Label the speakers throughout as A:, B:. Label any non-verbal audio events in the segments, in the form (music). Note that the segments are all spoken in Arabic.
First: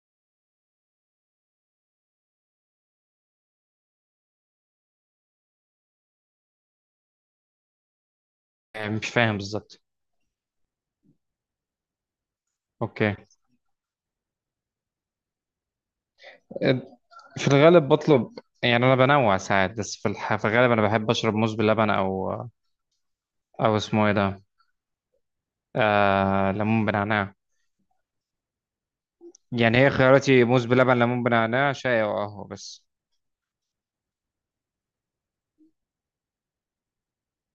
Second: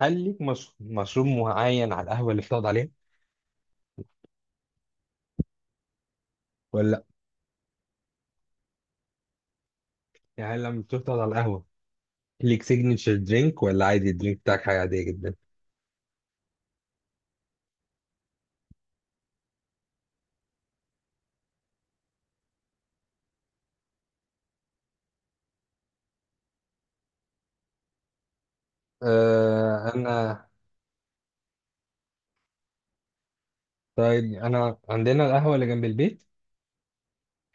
A: هل ليك مش... مشروب معين على القهوة اللي بتقعد عليه ولا لا؟
B: يعني مش فاهم بالظبط.
A: يعني لما بتقعد على القهوة، ليك سيجنتشر
B: اوكي،
A: درينك ولا عادي الدرينك بتاعك حاجة عادية جدا؟
B: في الغالب بطلب، يعني انا بنوع ساعات بس في, في الغالب انا بحب اشرب موز باللبن او او اسمه ايه ده آه... ليمون بنعناع. يعني هي
A: آه
B: خياراتي
A: أنا
B: موز بلبن، ليمون بنعناع، شاي او قهوه بس.
A: طيب، أنا عندنا القهوة اللي جنب البيت،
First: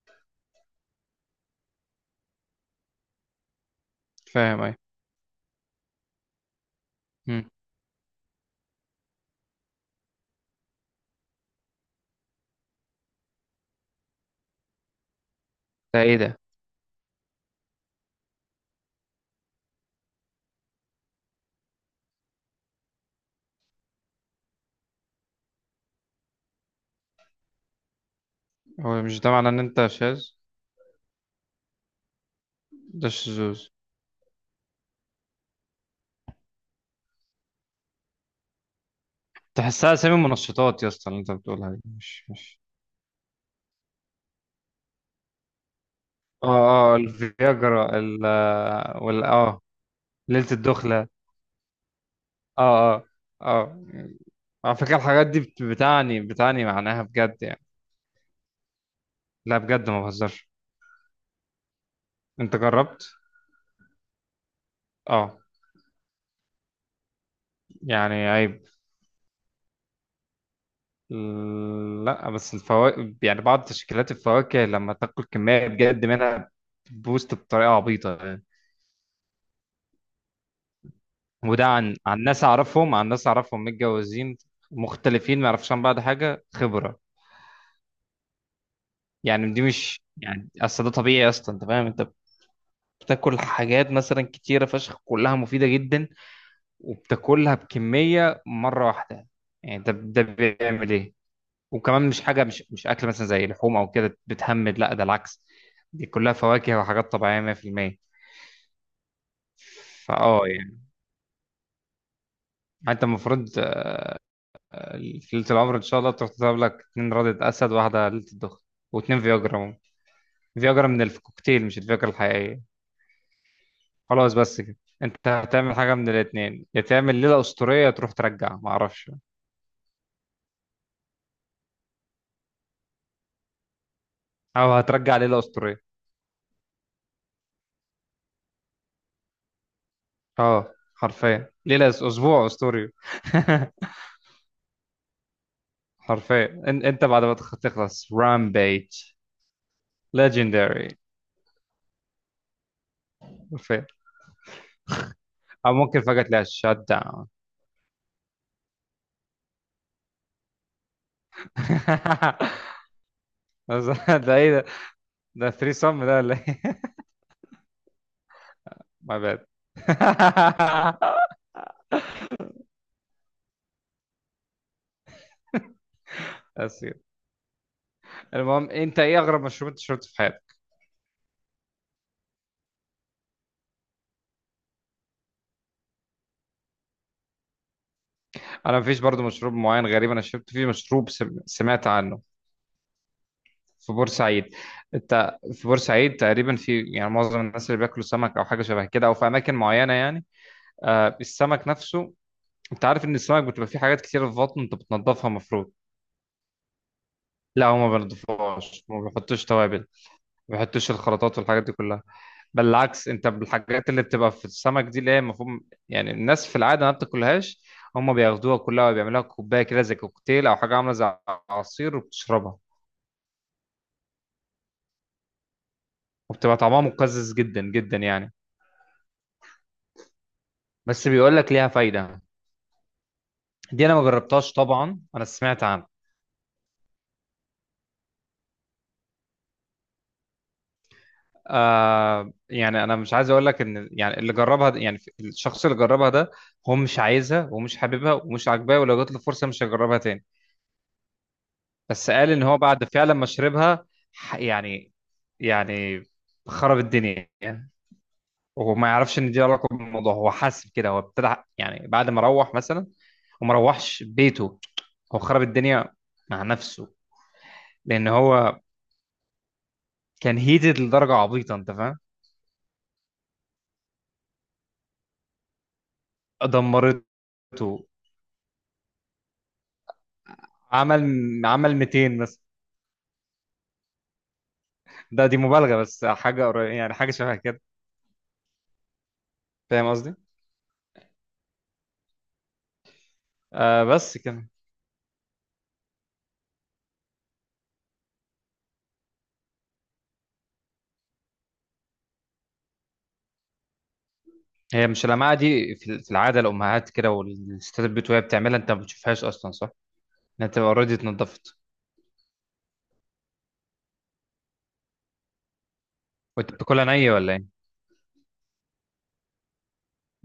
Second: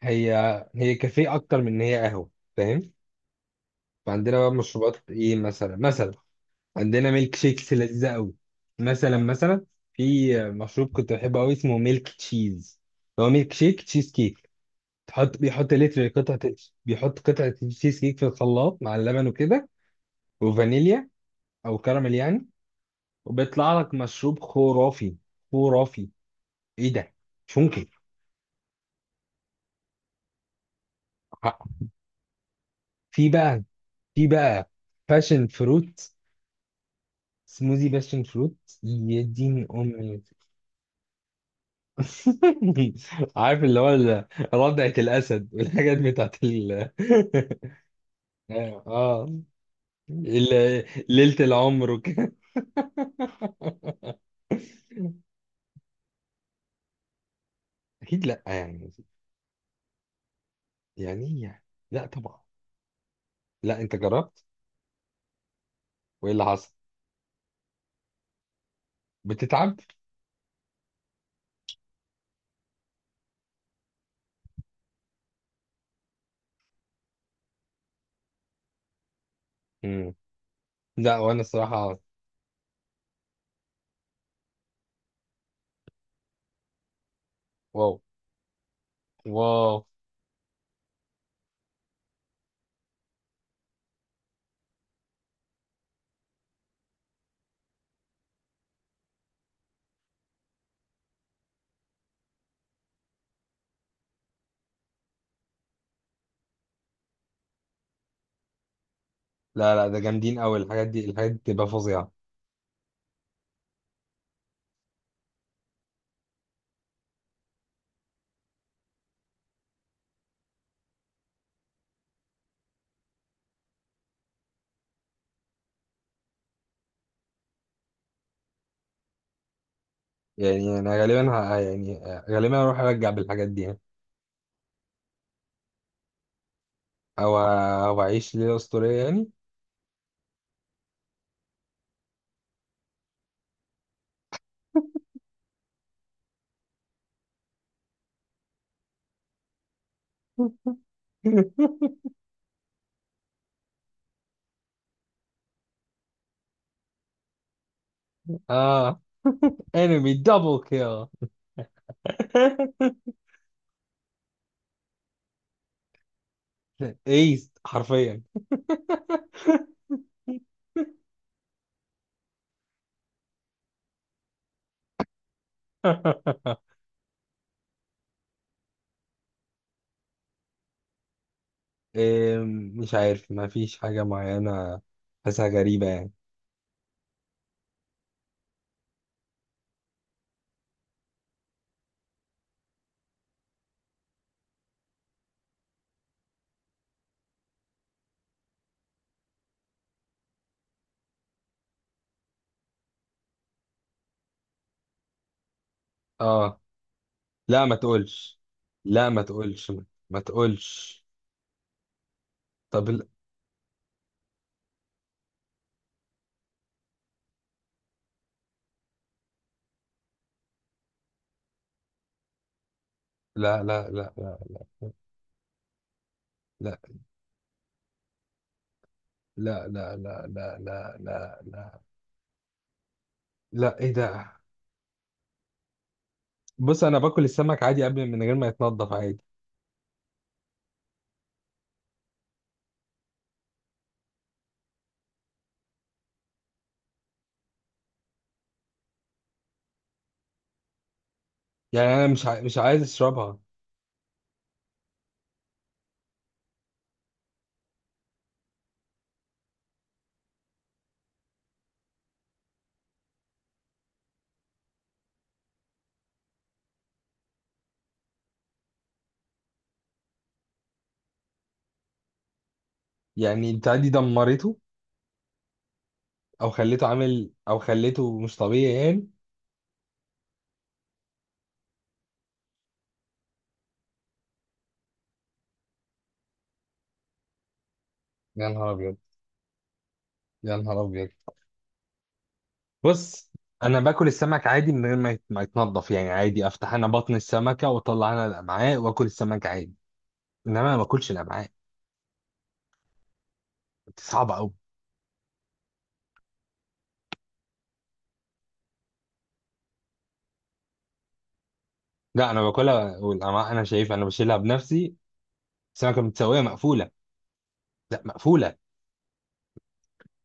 A: هي هي كافيه أكتر من إن هي قهوة. فاهم؟ فعندنا بقى
B: فاهم ايه.
A: مشروبات إيه مثلا؟ مثلا عندنا ميلك
B: مم.
A: شيكس لذيذة أوي. مثلا، في مشروب كنت بحبه أوي اسمه ميلك تشيز، هو ميلك شيك تشيز كيك. بيحط
B: ده
A: لتر
B: ايه ده؟
A: قطعة. بيحط قطعة تشيز كيك في الخلاط مع اللبن وكده، وفانيليا أو كراميل يعني، وبيطلع لك مشروب خرافي، خرافي. إيه ده؟ مش ممكن.
B: هو مش ده معناه ان انت شاذ؟ ده
A: في
B: الشذوذ.
A: بقى في بقى باشن فروت، سموذي باشن فروت. يا دين
B: تحسها اسامي
A: أمي.
B: منشطات يا اسطى اللي انت بتقولها دي، مش.
A: (laughs) عارف اللي هو ردعة الأسد والحاجات بتاعت
B: اه
A: ال...
B: اه الفياجرا ال
A: (laughs)
B: وال
A: آه،
B: اه ليلة الدخلة.
A: ليلة العمر وكده.
B: اه اه اه.
A: (laughs)
B: على فكرة الحاجات دي بتعني معناها بجد يعني.
A: أكيد لأ يعني
B: لا بجد ما بهزرش.
A: يعني ايه يعني؟ لا طبعا.
B: انت جربت؟
A: لا، انت جربت؟
B: اه
A: وايه اللي حصل؟
B: يعني عيب.
A: بتتعب؟
B: لا بس الفواكه، يعني بعض تشكيلات الفواكه لما تاكل كمية بجد منها بوست بطريقة عبيطة يعني.
A: امم لا، وانا
B: وده عن
A: الصراحه.
B: ناس اعرفهم، عن ناس اعرفهم متجوزين مختلفين ما يعرفوش عن بعض حاجة خبرة.
A: واو.
B: يعني دي
A: واو.
B: مش يعني اصل ده طبيعي اصلا انت فاهم؟ انت بتاكل حاجات مثلا كتيرة فشخ كلها مفيدة جدا، وبتاكلها بكميه مره واحده، يعني ده ده بيعمل ايه. وكمان مش حاجه، مش اكل مثلا زي لحوم او كده بتهمد، لا ده العكس. دي كلها فواكه وحاجات طبيعيه 100%.
A: لا لا، ده جامدين
B: فاه
A: قوي
B: يعني
A: الحاجات دي بتبقى فظيعه.
B: انت المفروض في ليله العمر ان شاء الله تروح تضرب لك اتنين رده اسد واحده ليله الدخن واتنين فياجرا. فياجرا من الكوكتيل مش الفياجرا الحقيقيه. خلاص بس كده. انت هتعمل حاجه من الاتنين، يا تعمل ليله اسطوريه تروح ترجع ما اعرفش
A: يعني انا غالبا ه... آه، يعني آه، غالبا اروح ارجع بالحاجات دي يعني.
B: او هترجع ليله اسطوريه.
A: او اعيش ليله اسطوريه يعني.
B: اه حرفيا ليلة اسبوع اسطوري. (laughs) حرفيا انت بعد ما تخلص رامبيج ليجندري.
A: (laughs)
B: حرفيا. او ممكن فجأة تلاقي شات داون.
A: اه. انمي دبل كيل.
B: (laughs) بس ده ايه ده؟ ده 3 سم ده ولا ايه؟
A: (laughs) ايست حرفيا.
B: (laughs) ماي باد. (laughs)
A: (laughs)
B: اسير. المهم انت ايه اغرب مشروب انت شربته في حياتك؟
A: إيه؟ مش عارف، ما فيش حاجة معينة، حاسها غريبة يعني.
B: انا مفيش برضو مشروب معين غريب. انا شربت فيه مشروب سمعت عنه في بورسعيد. انت في بورسعيد تقريبا في يعني معظم الناس اللي بياكلوا سمك او حاجه شبه كده او في اماكن معينه يعني آه السمك نفسه. انت عارف ان السمك بتبقى فيه حاجات كتير في بطنه انت بتنضفها المفروض؟
A: اه. لا،
B: لا
A: ما
B: هو ما
A: تقولش.
B: بينضفوهاش، ما
A: لا، ما
B: بيحطوش
A: تقولش.
B: توابل،
A: ما
B: ما بيحطوش
A: تقولش.
B: الخلطات والحاجات دي كلها. بل
A: طب،
B: العكس انت بالحاجات اللي بتبقى في السمك دي اللي هي المفروض يعني الناس في العاده ما بتاكلهاش، هم بياخدوها كلها وبيعملوها كوبايه كده زي كوكتيل او حاجه عامله زي عصير وبتشربها.
A: لا لا لا لا لا
B: وبتبقى
A: لا
B: طعمها مقزز جدا جدا يعني.
A: لا لا لا لا
B: بس بيقول
A: لا
B: لك ليها
A: لا
B: فايده.
A: لا،
B: دي
A: ايه
B: انا ما
A: ده؟
B: جربتهاش طبعا، انا سمعت عنها.
A: بص، انا باكل السمك عادي قبل من غير ما يتنضف، عادي.
B: آه يعني انا مش عايز اقول لك ان يعني يعني الشخص اللي جربها ده هو مش عايزها ومش حاببها ومش عاجباه ولو جات له فرصه مش هيجربها تاني.
A: يعني انا
B: بس قال ان
A: مش
B: هو
A: عايز
B: بعد فعلا ما
A: اشربها.
B: شربها، يعني يعني خرب الدنيا يعني. وهو ما يعرفش ان دي علاقه بالموضوع، هو حاسس كده. هو ابتدى يعني بعد ما روح مثلا وما روحش بيته، هو خرب الدنيا مع نفسه، لان هو كان هيتد لدرجه عبيطه انت فاهم.
A: يعني البتاع دي دمرته،
B: دمرته.
A: او خليته مش طبيعي يعني.
B: عمل 200 مثلا، ده دي مبالغة بس حاجة قريبة يعني حاجة شبه كده.
A: يا نهار ابيض.
B: فاهم قصدي؟
A: يا نهار ابيض. بص، انا
B: آه
A: باكل
B: بس
A: السمك
B: كده.
A: عادي من غير ما يتنضف يعني عادي. افتح انا بطن السمكه واطلع انا الامعاء واكل السمك عادي. انما انا ما باكلش الامعاء، دي صعبه قوي.
B: هي مش اللمعة دي في في العادة الأمهات كده والستات البيت، وهي بتعملها أنت ما بتشوفهاش أصلا صح؟ إنها بتبقى أوريدي اتنضفت.
A: لا، انا باكلها، والامعاء انا شايفها، انا بشيلها بنفسي. السمكه متسويه،
B: وأنت بتاكلها
A: مقفوله.
B: نية ولا إيه؟
A: لا، مقفوله.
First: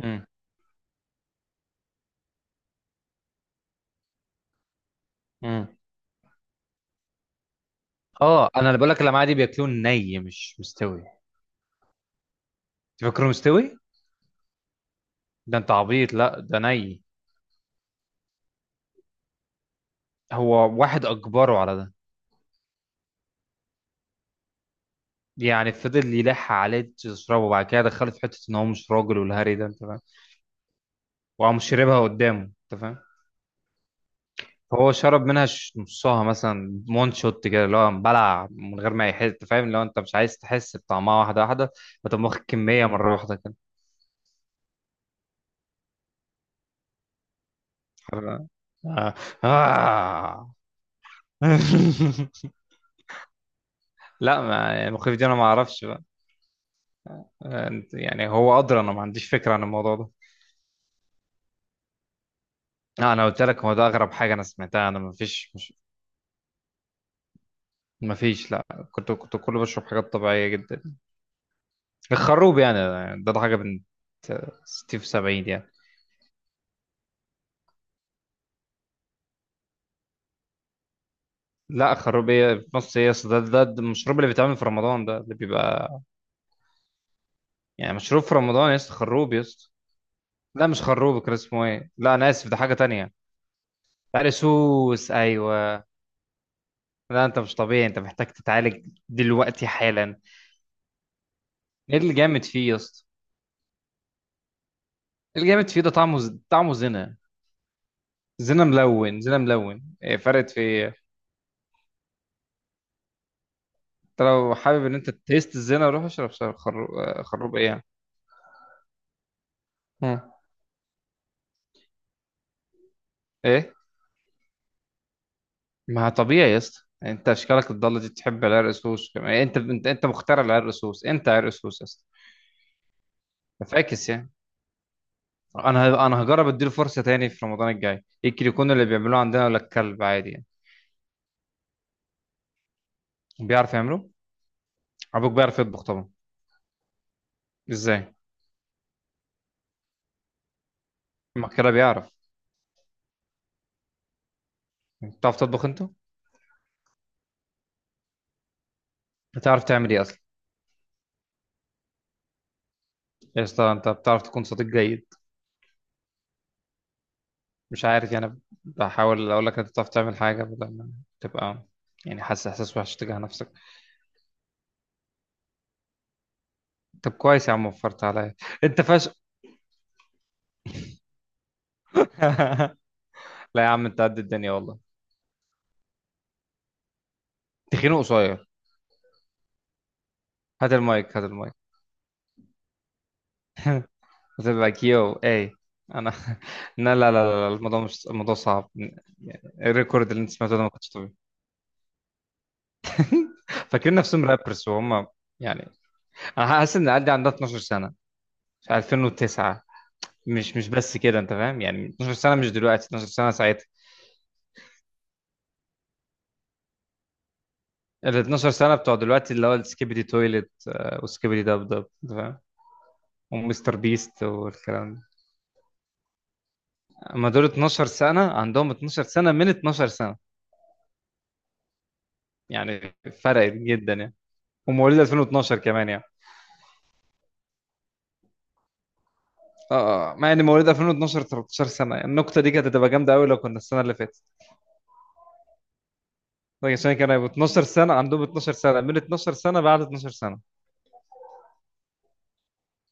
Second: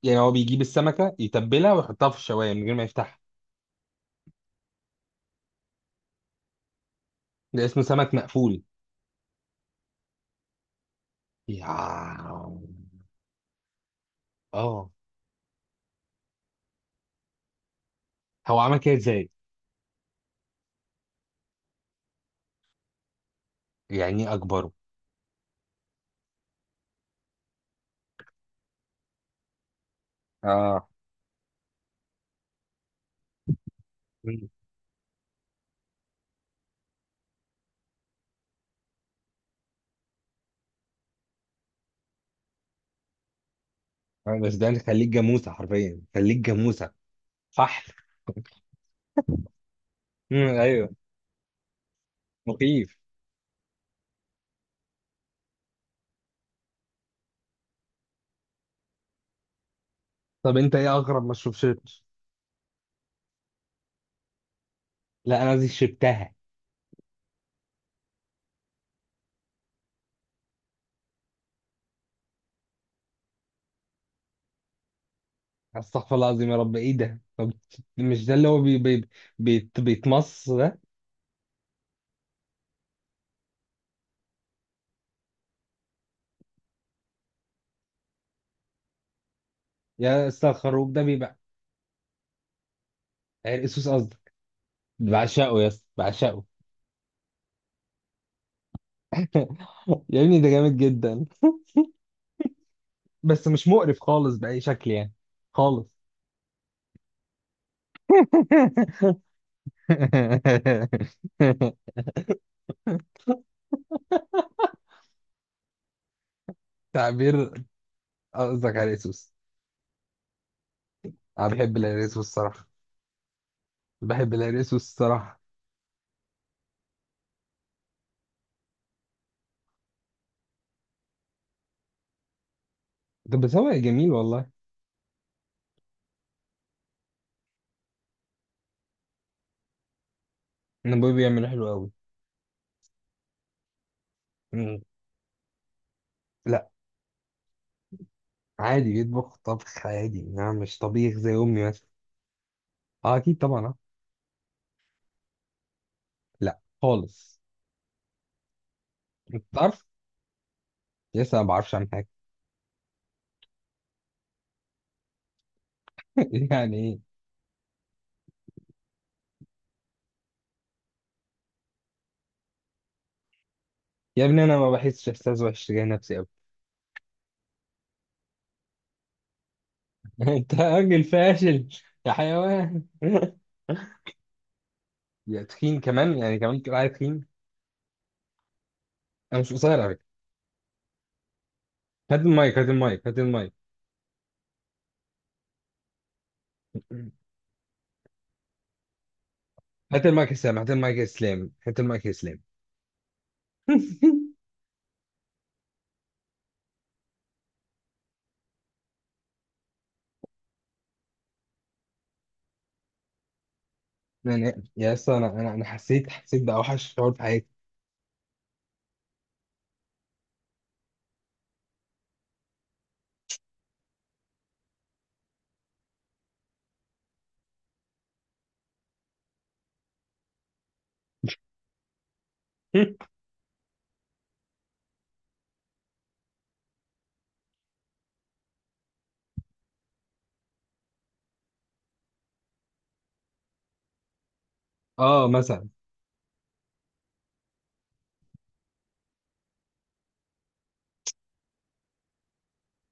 A: يعني
B: امم
A: هو بيجيب السمكه يتبلها ويحطها في الشوايه من غير ما يفتحها.
B: امم
A: ده اسمه سمك
B: أه
A: مقفول.
B: أنا اللي بقول لك اللمعة دي بياكلوه ني مش مستوي.
A: يا
B: تفكره مستوي؟
A: اه
B: ده أنت عبيط، لا ده ني.
A: هو عمل كده ازاي؟
B: هو واحد أجبره على ده.
A: يعني إيه اكبره؟
B: يعني فضل يلح عليه تشربه وبعد كده دخله في حتة إن هو مش راجل والهري ده أنت فاهم؟
A: اه.
B: وقام شربها قدامه أنت فاهم؟
A: مم.
B: هو شرب منها نصها مثلا مون شوت كده اللي هو بلع من غير ما يحس. فاهم؟ لو انت مش عايز تحس بطعمها واحده واحده فتقوم واخد كميه مره واحده كده.
A: بس ده خليك جاموسه، حرفيا خليك جاموسه فحل.
B: حر- آه.
A: مم،
B: آه.
A: ايوه.
B: (laughs)
A: مخيف.
B: لا ما يعني المخيف دي انا ما اعرفش بقى. يعني هو ادرى، انا ما عنديش فكره عن الموضوع ده.
A: طب انت ايه اغرب ما شربتش؟
B: لا انا قلت لك هو ده اغرب حاجه انا سمعتها. انا ما
A: لا
B: فيش
A: انا دي
B: مش
A: شربتها.
B: ما فيش لا. كنت كله بشرب حاجات طبيعيه جدا. الخروب يعني، ده ده حاجه بنت 60 في 70.
A: استغفر الله العظيم، يا رب ايه ده؟ طب مش ده اللي هو بي بي بي بيتمص ده؟
B: لا خروبية في مصر يا اسطى، ده ده المشروب اللي بيتعمل في رمضان ده اللي بيبقى يعني مشروب في رمضان يا اسطى، خروب يا اسطى.
A: يا اسطى،
B: لا مش
A: الخروب ده
B: خروب، كان
A: بيبقى...
B: اسمه ايه؟ لا انا اسف ده حاجة تانية.
A: عرق سوس قصدك؟
B: عرسوس
A: بعشقه يا
B: ايوه.
A: اسطى، بعشقه.
B: لا انت مش طبيعي، انت محتاج تتعالج دلوقتي
A: (laughs)
B: حالا.
A: يا ابني ده جامد جدا،
B: ايه اللي جامد فيه يا اسطى؟
A: بس مش مقرف خالص بأي شكل يعني،
B: إيه اللي جامد فيه؟
A: خالص.
B: ده طعمه طعمه زنا. زنا
A: (laughs)
B: ملون، زنا ملون، إيه فرقت في ايه؟ انت لو حابب ان انت تيست الزنا روح اشرب خروب. خروب
A: تعبير.
B: ايه.
A: قصدك على الريسوس؟
B: مم.
A: انا بحب الريسوس الصراحه،
B: ايه.
A: بحب الريسوس الصراحه.
B: ما طبيعي يا اسطى، يعني انت اشكالك الضاله دي تحب العرق سوس كمان. انت مخترع العرق سوس، انت عرق سوس يا اسطى.
A: طب، بس هو
B: فاكس
A: جميل
B: يعني.
A: والله.
B: انا هجرب اديله فرصه تاني في رمضان الجاي، يمكن يكون اللي بيعملوه عندنا ولا الكلب عادي يعني.
A: انا ابويا بيعمله حلو قوي.
B: بيعرف يعمله.
A: مم.
B: ابوك بيعرف يطبخ طبعا؟
A: لا،
B: ازاي؟
A: عادي بيطبخ طبخ عادي يعني، مش طبيخ زي
B: ما
A: امي
B: كده
A: مثلا.
B: بيعرف.
A: اه اكيد طبعا. آه.
B: بتعرف تطبخ انت؟
A: لا خالص. انت
B: بتعرف
A: تعرف،
B: تعمل ايه اصلا؟
A: لسه ما بعرفش عن حاجه.
B: يا اسطى انت بتعرف تكون صديق جيد؟
A: (laughs) يعني ايه؟
B: مش عارف يعني بحاول اقول لك انت بتعرف تعمل حاجه بدل ما تبقى يعني حاسس احساس وحش تجاه نفسك.
A: يا ابني، انا ما بحسش احساس وحش تجاه نفسي قوي.
B: طب كويس يا عم، وفرت عليا. انت فاشل.
A: (laughs) انت راجل فاشل، يا
B: (laughs)
A: حيوان. (laughs)
B: لا يا عم انت قد الدنيا والله.
A: يا تخين، كمان يعني؟ كمان تقول عليا تخين؟
B: تخينه قصير.
A: انا مش قصير على فكره.
B: هات المايك، هات المايك.
A: هات المايك. هات المايك. هات المايك.
B: هتبقى كيو اي. انا (laughs) لا لا
A: (clears throat)
B: لا لا الموضوع مش الموضوع صعب. يعني
A: هات
B: الريكورد اللي
A: المايك
B: انت
A: يا
B: سمعته
A: اسلام.
B: ده
A: هات
B: ما كنتش
A: المايك يا
B: طبيعي.
A: اسلام. هات المايك يا اسلام.
B: (laughs) فاكرين نفسهم
A: (laughs)
B: رابرز وهم يعني. انا حاسس ان عندها 12 سنه في 2009. مش مش بس كده انت فاهم، يعني 12 سنه مش دلوقتي، 12 سنه ساعتها.
A: يعني يا اسطى، انا انا أنا حسيت باوحش شعور في حياتي.
B: ال 12 سنه بتوع دلوقتي اللي هو السكيبيدي تويلت آه، وسكيبيدي دب دب انت فاهم، ومستر بيست والكلام ده. اما دول 12 سنه عندهم 12 سنه من 12 سنه يعني.
A: (laughs)
B: فرقت جدا يعني. ومواليد 2012 كمان يعني. اه آه. مع ان مواليد 2012 13 سنه، يعني النقطه دي كانت هتبقى جامده قوي لو كنا السنه اللي فاتت،
A: اه، مثلا.
B: لكن عشان كانوا هيبقوا 12 سنه عندهم 12 سنه من 12 سنه بعد 12 سنه.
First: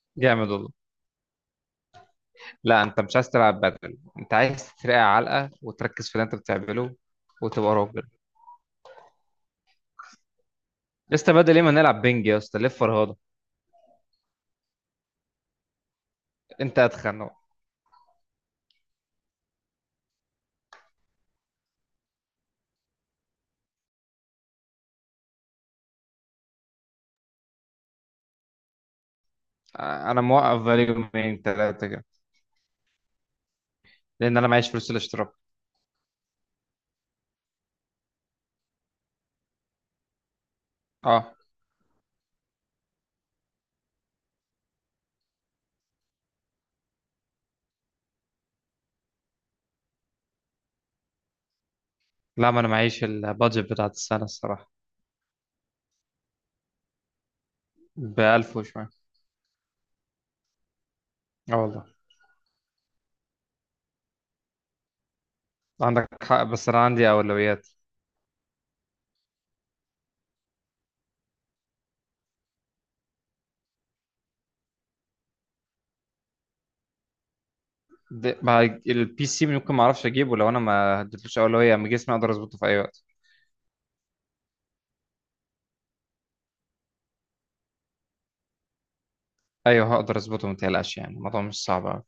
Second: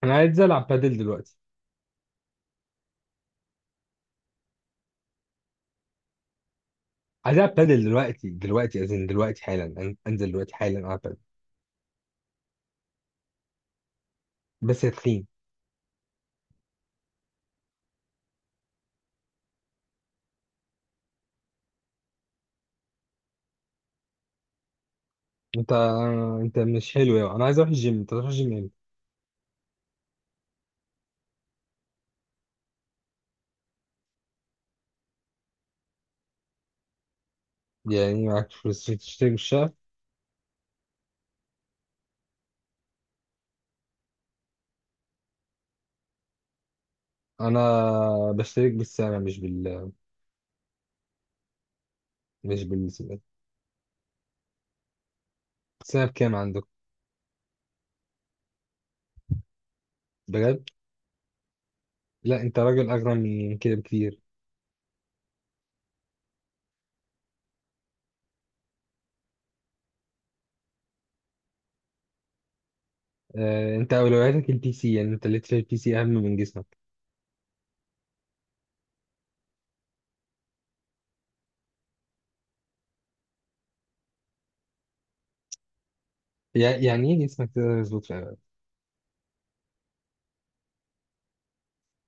A: انا عايز
B: جامد
A: العب
B: والله.
A: بادل دلوقتي.
B: لا انت مش عايز تلعب بدل، انت عايز ترقع علقه وتركز في اللي انت بتعمله
A: عايز العب
B: وتبقى
A: بادل
B: راجل.
A: دلوقتي دلوقتي، أزن دلوقتي حالا، انزل دلوقتي حالا العب
B: يا
A: بادل.
B: اسطى بدل ايه، ما نلعب بينج يا اسطى ليه الفرهده.
A: بس يا تخين،
B: انت اتخن اهو.
A: انت انت مش حلو يعني، انا عايز اروح الجيم. انت تروح الجيم امتى؟
B: آه، انا موقف بقالي يومين ثلاثه كده لان انا معيش فلوس الاشتراك.
A: يعني معاك فلوس عشان تشترك بالشهر؟
B: اه.
A: انا بشترك بالسنه،
B: لا ما
A: مش
B: انا معيش
A: بالسنه.
B: البادجت بتاعت السنه الصراحه.
A: السنه بكام عندك؟
B: بألف وشوية.
A: بجد؟
B: اه والله.
A: لا انت راجل اغنى من كده بكتير.
B: عندك حق بس انا عندي اولويات.
A: آه، انت اولوياتك البي سي يعني، انت ليتر البي سي اهم من جسمك.
B: مع البي سي ممكن ما اعرفش اجيبه لو انا ما اديتلوش اولويه، اما جسمي اقدر اظبطه في اي وقت.
A: يعني ايه جسمك تقدر يظبط في
B: ايوه هقدر اظبطه ما تقلقش، يعني الموضوع مش صعب.